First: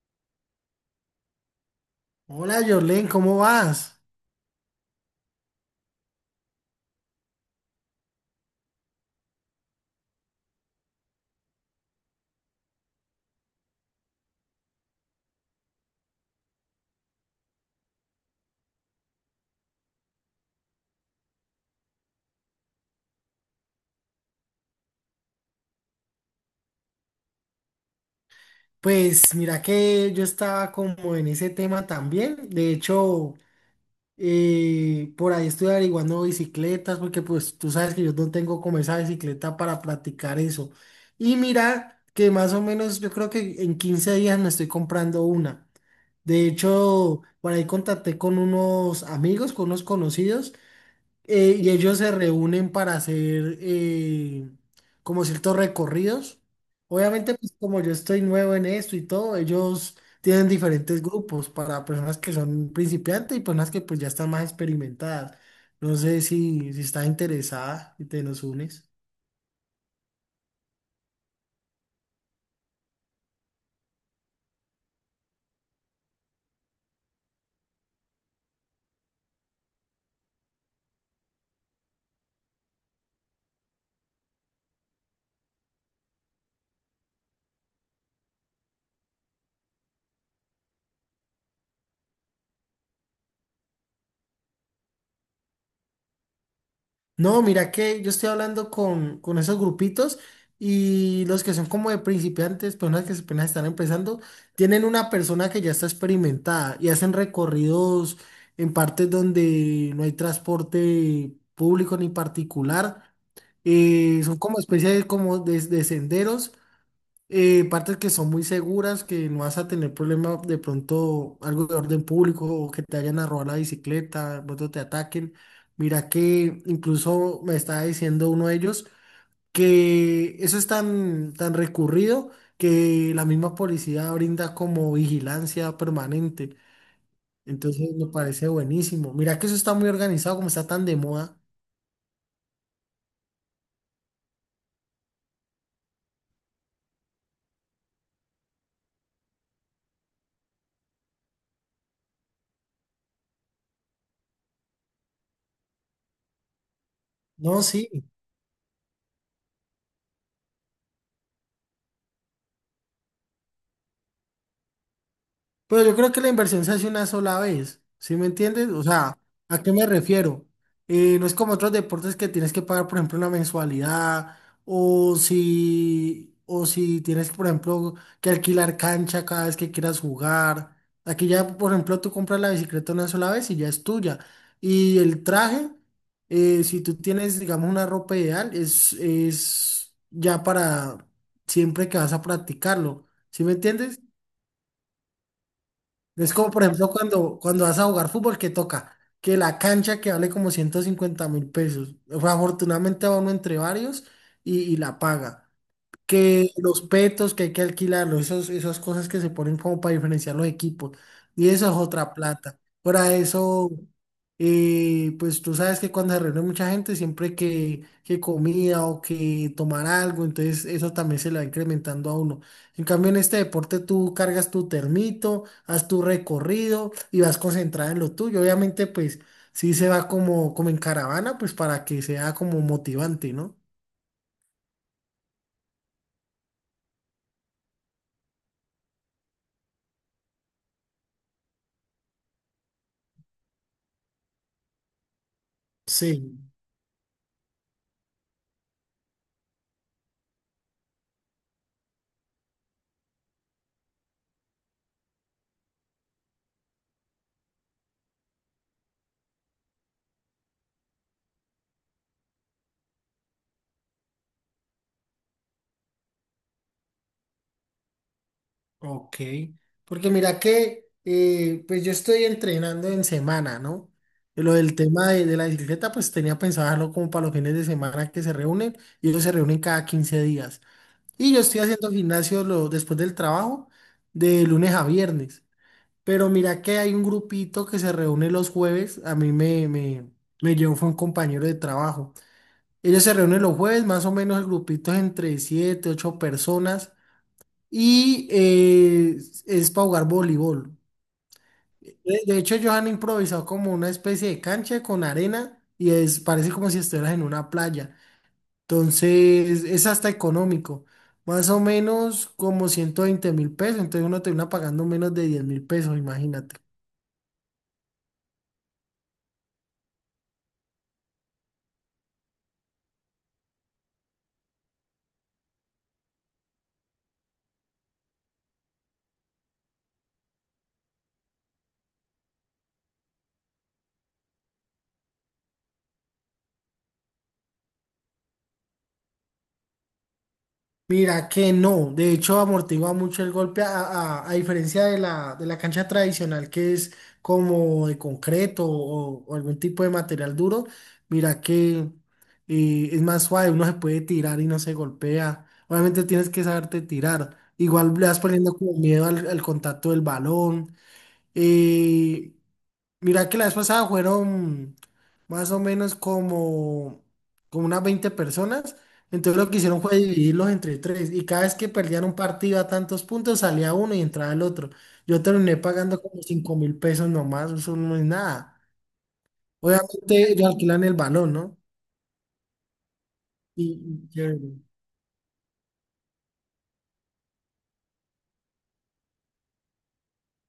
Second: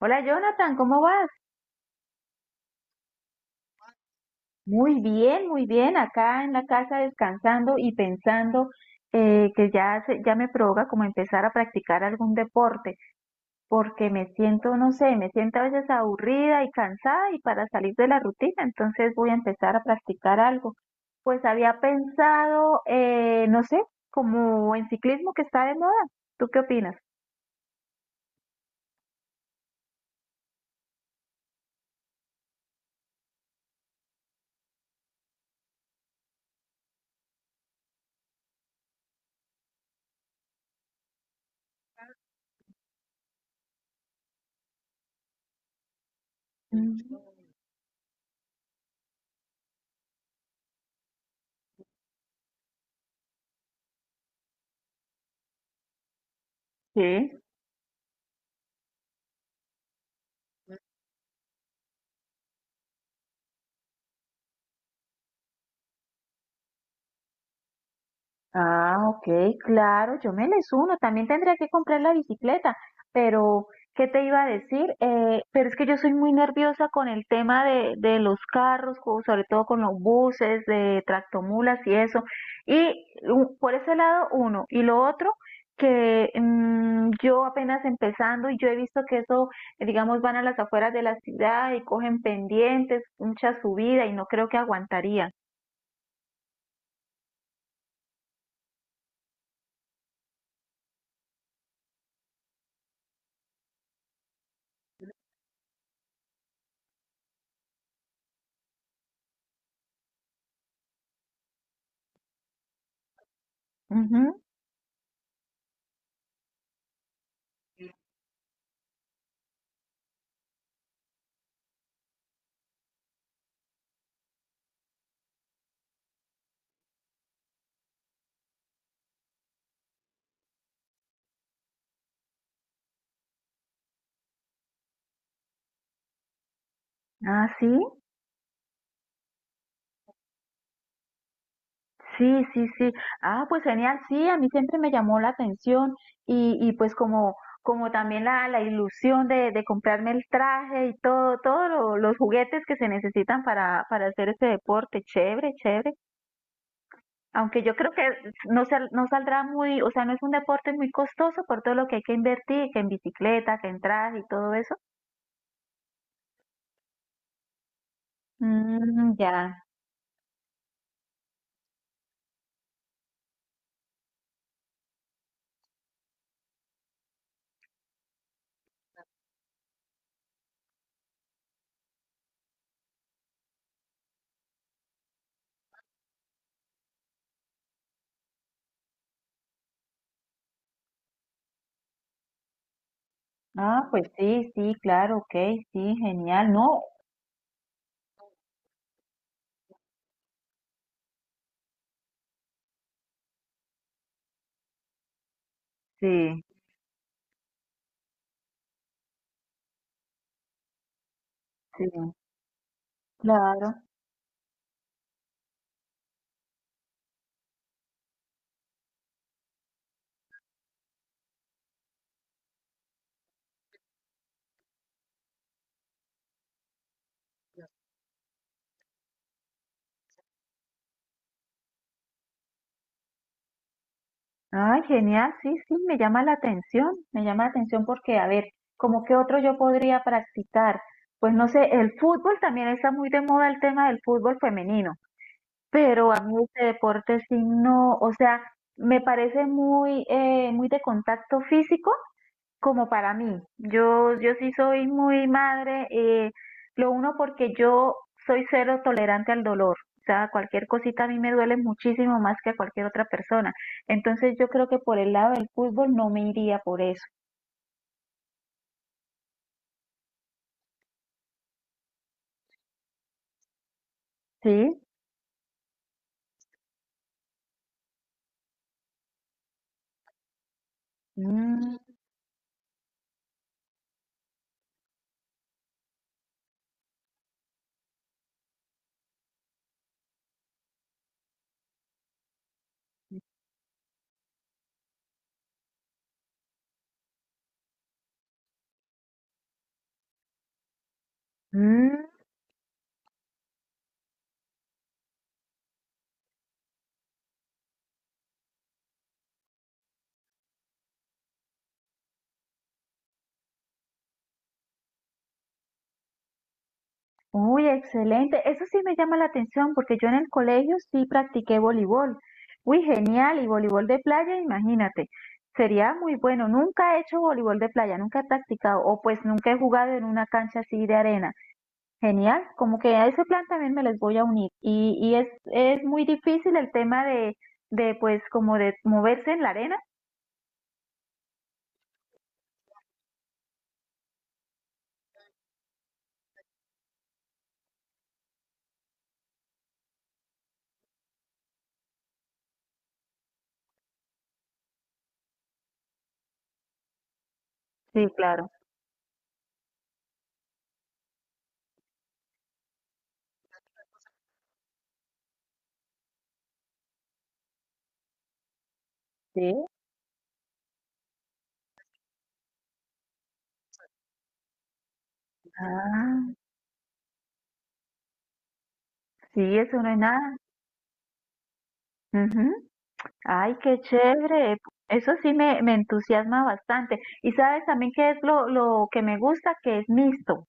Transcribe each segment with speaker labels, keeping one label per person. Speaker 1: Hola Jonathan, ¿cómo vas?
Speaker 2: Hola Jorlen, ¿cómo vas?
Speaker 1: Muy bien, muy bien. Acá en la casa descansando y pensando que ya, ya me provoca como empezar a practicar algún deporte, porque me siento, no sé, me siento a veces aburrida y cansada y para salir de la rutina, entonces voy a empezar a practicar algo. Pues había pensado, no sé, como en ciclismo que está de moda. ¿Tú qué opinas?
Speaker 2: Pues mira que yo estaba como en ese tema también. De hecho, por ahí estoy averiguando bicicletas porque pues tú sabes que yo no tengo como esa bicicleta para practicar eso. Y mira que más o menos yo creo que en 15 días me estoy comprando una. De
Speaker 1: Mm,
Speaker 2: hecho, por ahí contacté con unos amigos, con unos conocidos, y ellos se reúnen para hacer como ciertos recorridos.
Speaker 1: Sí.
Speaker 2: Obviamente, pues como yo estoy nuevo en esto y todo, ellos tienen diferentes grupos para personas que son principiantes y personas que pues ya están más experimentadas. No sé si estás interesada y te nos unes.
Speaker 1: Ah, ok, claro, yo me les uno. También tendría que comprar la bicicleta, pero ¿qué te iba a decir? Pero es que yo soy muy nerviosa con el tema de los carros, sobre todo con los buses, de tractomulas y eso. Y por ese lado, uno. Y lo otro, que yo apenas empezando y yo he visto que eso, digamos, van a las afueras de la ciudad y cogen pendientes, mucha subida y no creo que aguantaría.
Speaker 2: No, mira que yo estoy hablando con esos grupitos y los que son como de principiantes, personas que apenas están empezando, tienen una persona que ya está experimentada y hacen recorridos en partes donde no hay transporte público ni particular. Son
Speaker 1: Ujú.
Speaker 2: como especies como de senderos, partes que son muy seguras, que no vas a tener problema de pronto algo de orden público o que te vayan a robar la bicicleta, de pronto te ataquen. Mira que incluso me estaba diciendo uno de ellos que eso es tan, tan recurrido que la misma policía brinda como vigilancia permanente.
Speaker 1: Ah, sí.
Speaker 2: Entonces me parece buenísimo. Mira que eso está muy organizado, como está tan de moda.
Speaker 1: Sí, sí, sí. Ah, pues genial, sí, a mí siempre me llamó la atención y pues como, como también la ilusión de comprarme el traje y todo, todos los juguetes que se necesitan para hacer este deporte, chévere, chévere. Aunque
Speaker 2: No,
Speaker 1: yo
Speaker 2: sí.
Speaker 1: creo que no saldrá muy, o sea, no es un deporte muy costoso por todo lo que hay que invertir, que en bicicleta, que en traje y todo eso.
Speaker 2: Pero yo creo que la inversión se hace una sola vez, ¿sí me entiendes? O
Speaker 1: Mm,
Speaker 2: sea,
Speaker 1: ya.
Speaker 2: ¿a qué me refiero? No es como otros deportes que tienes que pagar, por ejemplo, una mensualidad o si tienes, por ejemplo, que alquilar cancha cada vez que quieras jugar. Aquí ya, por ejemplo, tú compras la bicicleta una sola vez y ya es tuya. Y el traje, si tú tienes, digamos, una ropa ideal, es ya para siempre que vas a practicarlo, ¿sí me
Speaker 1: Ah,
Speaker 2: entiendes?
Speaker 1: pues sí, sí, claro, ok, sí,
Speaker 2: Es como,
Speaker 1: genial,
Speaker 2: por
Speaker 1: no.
Speaker 2: ejemplo, cuando vas a jugar fútbol, ¿que toca? Que la cancha que vale como 150.000 pesos. O sea, afortunadamente va uno entre varios y la paga,
Speaker 1: Sí,
Speaker 2: que los petos que hay que alquilarlos, esos, esas cosas que se ponen como para diferenciar los equipos. Y eso es
Speaker 1: sí,
Speaker 2: otra plata. Para eso,
Speaker 1: claro.
Speaker 2: pues tú sabes que cuando se reúne mucha gente, siempre que comida o que tomar algo, entonces eso también se le va incrementando a uno. En cambio, en este deporte tú cargas tu termito, haz tu recorrido y vas concentrada en lo tuyo. Obviamente, pues sí se va como en caravana, pues para que sea como motivante, ¿no?
Speaker 1: Ay, genial, sí, sí, me llama la atención, me llama la atención porque, a ver, ¿cómo qué otro yo podría practicar? Pues no sé, el fútbol también está muy de moda el tema del fútbol femenino, pero a mí
Speaker 2: Sí.
Speaker 1: este deporte sí no, o sea, me parece muy, muy de contacto físico como para mí. Yo sí soy muy madre, lo uno porque yo soy cero tolerante al dolor. O sea, cualquier cosita a mí me duele muchísimo más que a cualquier otra persona. Entonces yo creo que por el lado del fútbol no me iría por eso.
Speaker 2: Ok, porque mira que pues yo estoy entrenando en semana, ¿no?
Speaker 1: ¿Sí?
Speaker 2: Lo del tema de la bicicleta, pues tenía pensado dejarlo como para los fines de semana que se reúnen, y ellos se reúnen cada 15 días. Y yo estoy
Speaker 1: Mm.
Speaker 2: haciendo gimnasio después del trabajo de lunes a viernes. Pero mira que hay un grupito que se reúne los jueves. A mí me, me, Me llevó fue un compañero de trabajo. Ellos se reúnen los jueves, más o menos el grupito es entre 7, 8 personas y es para jugar voleibol.
Speaker 1: Mm.
Speaker 2: De hecho, ellos han improvisado como una especie de cancha con arena y es, parece como si estuvieras en una playa. Entonces, es hasta económico. Más o menos como 120.000 pesos. Entonces, uno termina pagando menos de 10.000 pesos, imagínate.
Speaker 1: Uy, excelente. Eso sí me llama la atención porque yo en el colegio sí practiqué voleibol. Uy, genial. Y voleibol de playa, imagínate. Sería muy bueno. Nunca he hecho voleibol de playa, nunca he practicado o pues nunca he jugado en una cancha así de arena. Genial. Como que a ese plan también me les voy a unir. Y es muy difícil el tema de pues como de moverse en la arena.
Speaker 2: Mira que no, de hecho amortigua mucho el golpe a diferencia de de la cancha tradicional que es como de concreto o algún tipo de material duro, mira que es más suave, uno se puede tirar y no se golpea. Obviamente tienes que saberte tirar, igual
Speaker 1: Sí,
Speaker 2: le vas
Speaker 1: claro.
Speaker 2: poniendo como miedo al contacto del balón. Eh, Mira que la vez pasada fueron más o menos como unas 20 personas. Entonces lo que
Speaker 1: Sí.
Speaker 2: hicieron fue dividirlos entre tres. Y cada vez que perdían un partido a tantos puntos, salía uno y entraba el otro. Yo terminé pagando como
Speaker 1: Ah,
Speaker 2: 5.000 pesos nomás, eso no es nada.
Speaker 1: sí, eso no es
Speaker 2: Obviamente
Speaker 1: nada.
Speaker 2: ellos alquilan el balón, ¿no?
Speaker 1: Ujú. Ay, qué
Speaker 2: Y chévere.
Speaker 1: chévere. Eso sí me entusiasma bastante. Y sabes también qué es lo que me gusta, que es mixto.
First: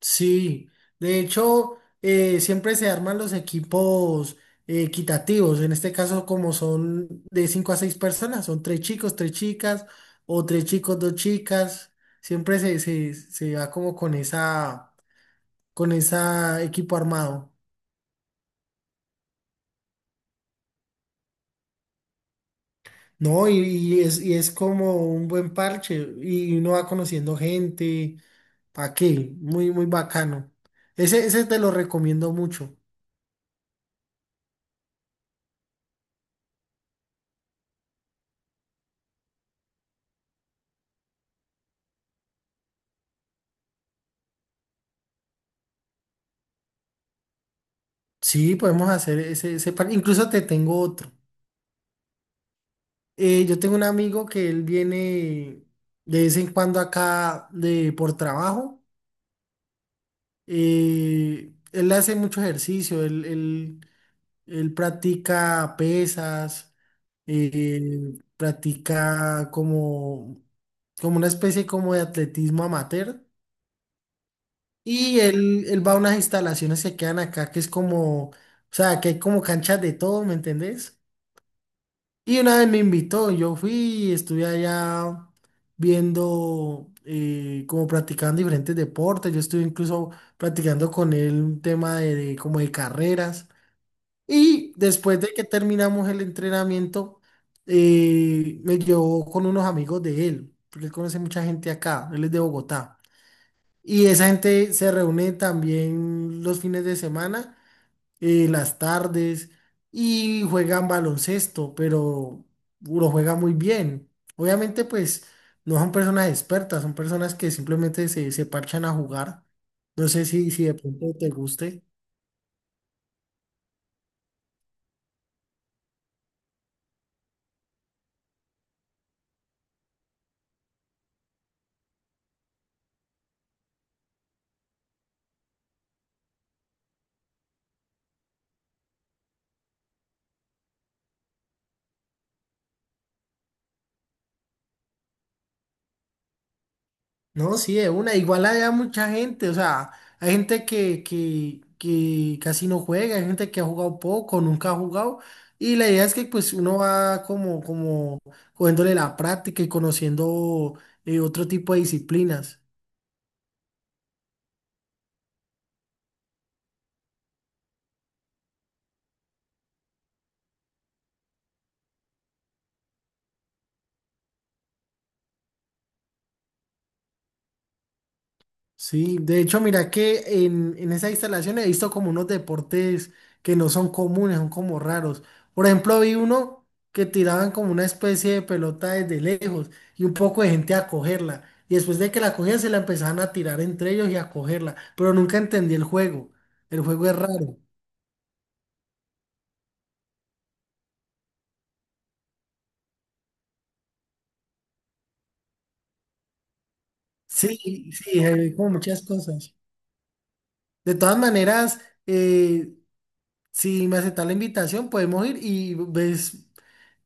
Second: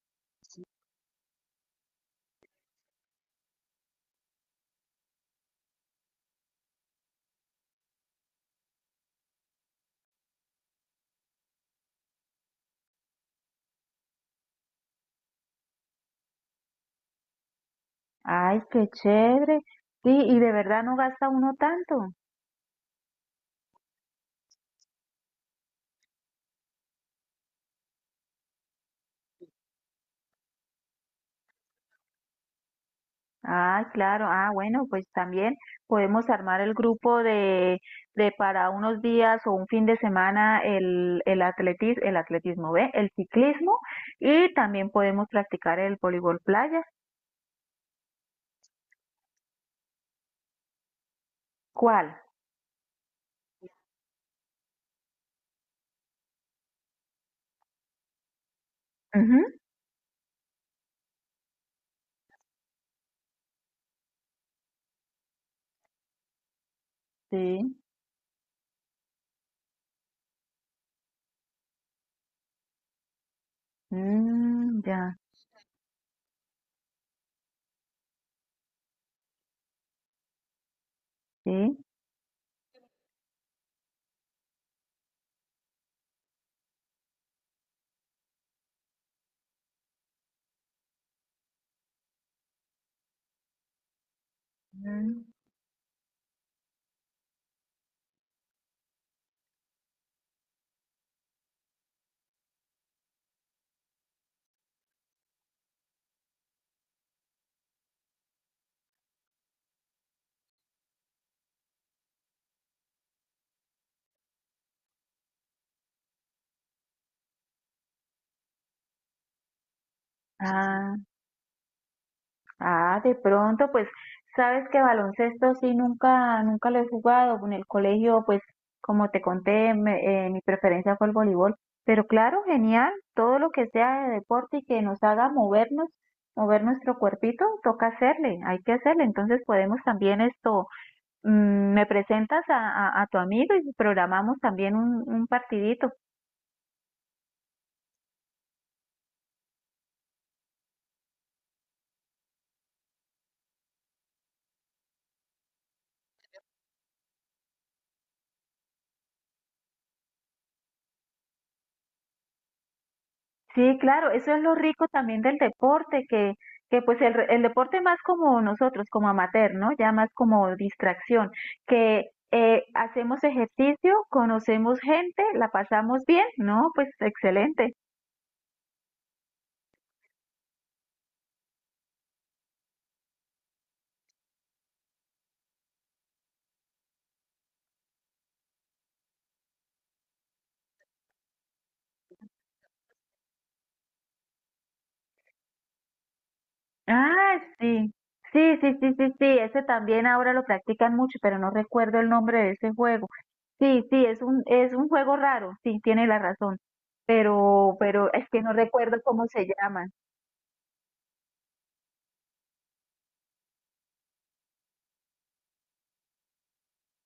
Speaker 2: Sí, de hecho, siempre se arman los equipos equitativos. En este caso, como son de 5 a 6 personas, son tres chicos, tres chicas, o tres chicos, dos chicas. Siempre se va como con esa equipo armado.
Speaker 1: Ay, qué chévere. Sí, y de verdad no gasta uno tanto.
Speaker 2: No, y es como un buen parche, y uno va conociendo gente. ¿Para qué? Muy, muy bacano. Ese te lo recomiendo mucho.
Speaker 1: Ay, claro. Ah, bueno, pues también podemos armar el grupo de para unos días o un fin de semana el, el atletismo, ¿ve? El ciclismo y también podemos practicar el voleibol playa.
Speaker 2: Sí, podemos hacer ese, ese plan. Incluso te tengo otro.
Speaker 1: ¿Cuál?
Speaker 2: Yo tengo un amigo que él viene de vez en cuando acá de, por trabajo.
Speaker 1: Ujú.
Speaker 2: Él hace mucho ejercicio, él practica pesas,
Speaker 1: Sí.
Speaker 2: practica como, como una especie como de atletismo amateur.
Speaker 1: Mm, ya,
Speaker 2: Y él va a unas instalaciones que quedan acá, que es como, o sea, que hay como canchas de todo, ¿me entendés?
Speaker 1: sí.
Speaker 2: Y una vez me invitó, yo fui y estuve allá viendo, como practicando diferentes deportes, yo estuve incluso practicando con él un tema como de carreras. Y después
Speaker 1: Mm.
Speaker 2: de que terminamos el entrenamiento, me llevó con unos amigos de él, porque él conoce mucha gente acá, él es de Bogotá. Y esa gente se reúne también los fines de semana, las tardes, y juegan baloncesto, pero lo juega muy bien. Obviamente, pues no son personas expertas, son personas que simplemente se parchan a jugar. No sé si de
Speaker 1: Ah,
Speaker 2: pronto te guste.
Speaker 1: ah, de pronto, pues, sabes que baloncesto sí nunca, nunca lo he jugado. En el colegio, pues, como te conté, mi preferencia fue el voleibol. Pero claro, genial, todo lo que sea de deporte y que nos haga movernos, mover nuestro cuerpito, toca hacerle, hay que hacerle. Entonces podemos también esto, me presentas a tu amigo y programamos también un partidito.
Speaker 2: No, sí, de una. Igual hay mucha gente, o sea, hay gente que casi no juega, hay gente que ha jugado poco, nunca ha jugado. Y la idea es que pues uno va como, como cogiéndole la práctica y conociendo otro tipo de disciplinas.
Speaker 1: Sí, claro, eso es lo rico también del deporte, que pues el, el deporte más como nosotros, como amateur, ¿no? Ya más como distracción, que hacemos ejercicio, conocemos gente, la pasamos bien, ¿no? Pues excelente.
Speaker 2: Sí, de hecho, mira que en esa instalación he visto como unos deportes que no son comunes, son como raros. Por ejemplo, vi uno que tiraban como una especie de pelota desde lejos y un poco de gente a cogerla. Y después de que la cogían, se la empezaban a tirar entre ellos y a cogerla. Pero nunca entendí el juego. El juego es
Speaker 1: Ah,
Speaker 2: raro.
Speaker 1: sí. Sí, sí, sí, sí, sí, ese también ahora lo practican mucho, pero no recuerdo el nombre de ese juego. Sí, sí, es un juego raro, sí, tiene la razón,
Speaker 2: Sí,
Speaker 1: pero
Speaker 2: sí,
Speaker 1: es que no
Speaker 2: hay como
Speaker 1: recuerdo
Speaker 2: muchas
Speaker 1: cómo se
Speaker 2: cosas.
Speaker 1: llama.
Speaker 2: De todas maneras, eh, si me aceptas la invitación, podemos ir y ves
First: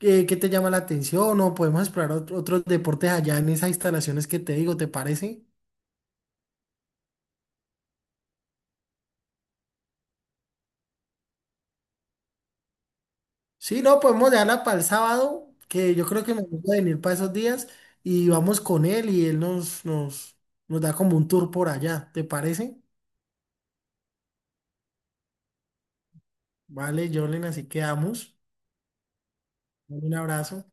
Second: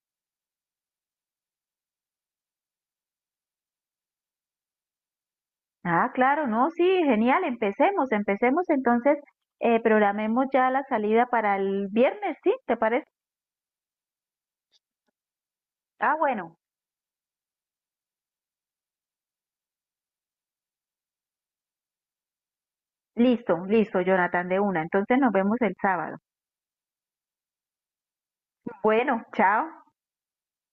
Speaker 2: qué te llama la atención o podemos explorar otros deportes allá en esas instalaciones que te digo, ¿te parece?
Speaker 1: Ah, claro, no, sí, genial, empecemos, empecemos entonces, programemos ya la salida para el viernes, ¿sí? ¿Te parece?
Speaker 2: Sí, no, podemos dejarla para el sábado, que yo
Speaker 1: Ah,
Speaker 2: creo que me
Speaker 1: bueno,
Speaker 2: gusta venir para esos días, y vamos con él y él nos da como un tour por allá, ¿te parece?
Speaker 1: listo, listo, Jonathan, de una, entonces nos vemos el sábado.
Speaker 2: Vale, Jorlen, así quedamos.
Speaker 1: Bueno, chao.
Speaker 2: Dale, un abrazo.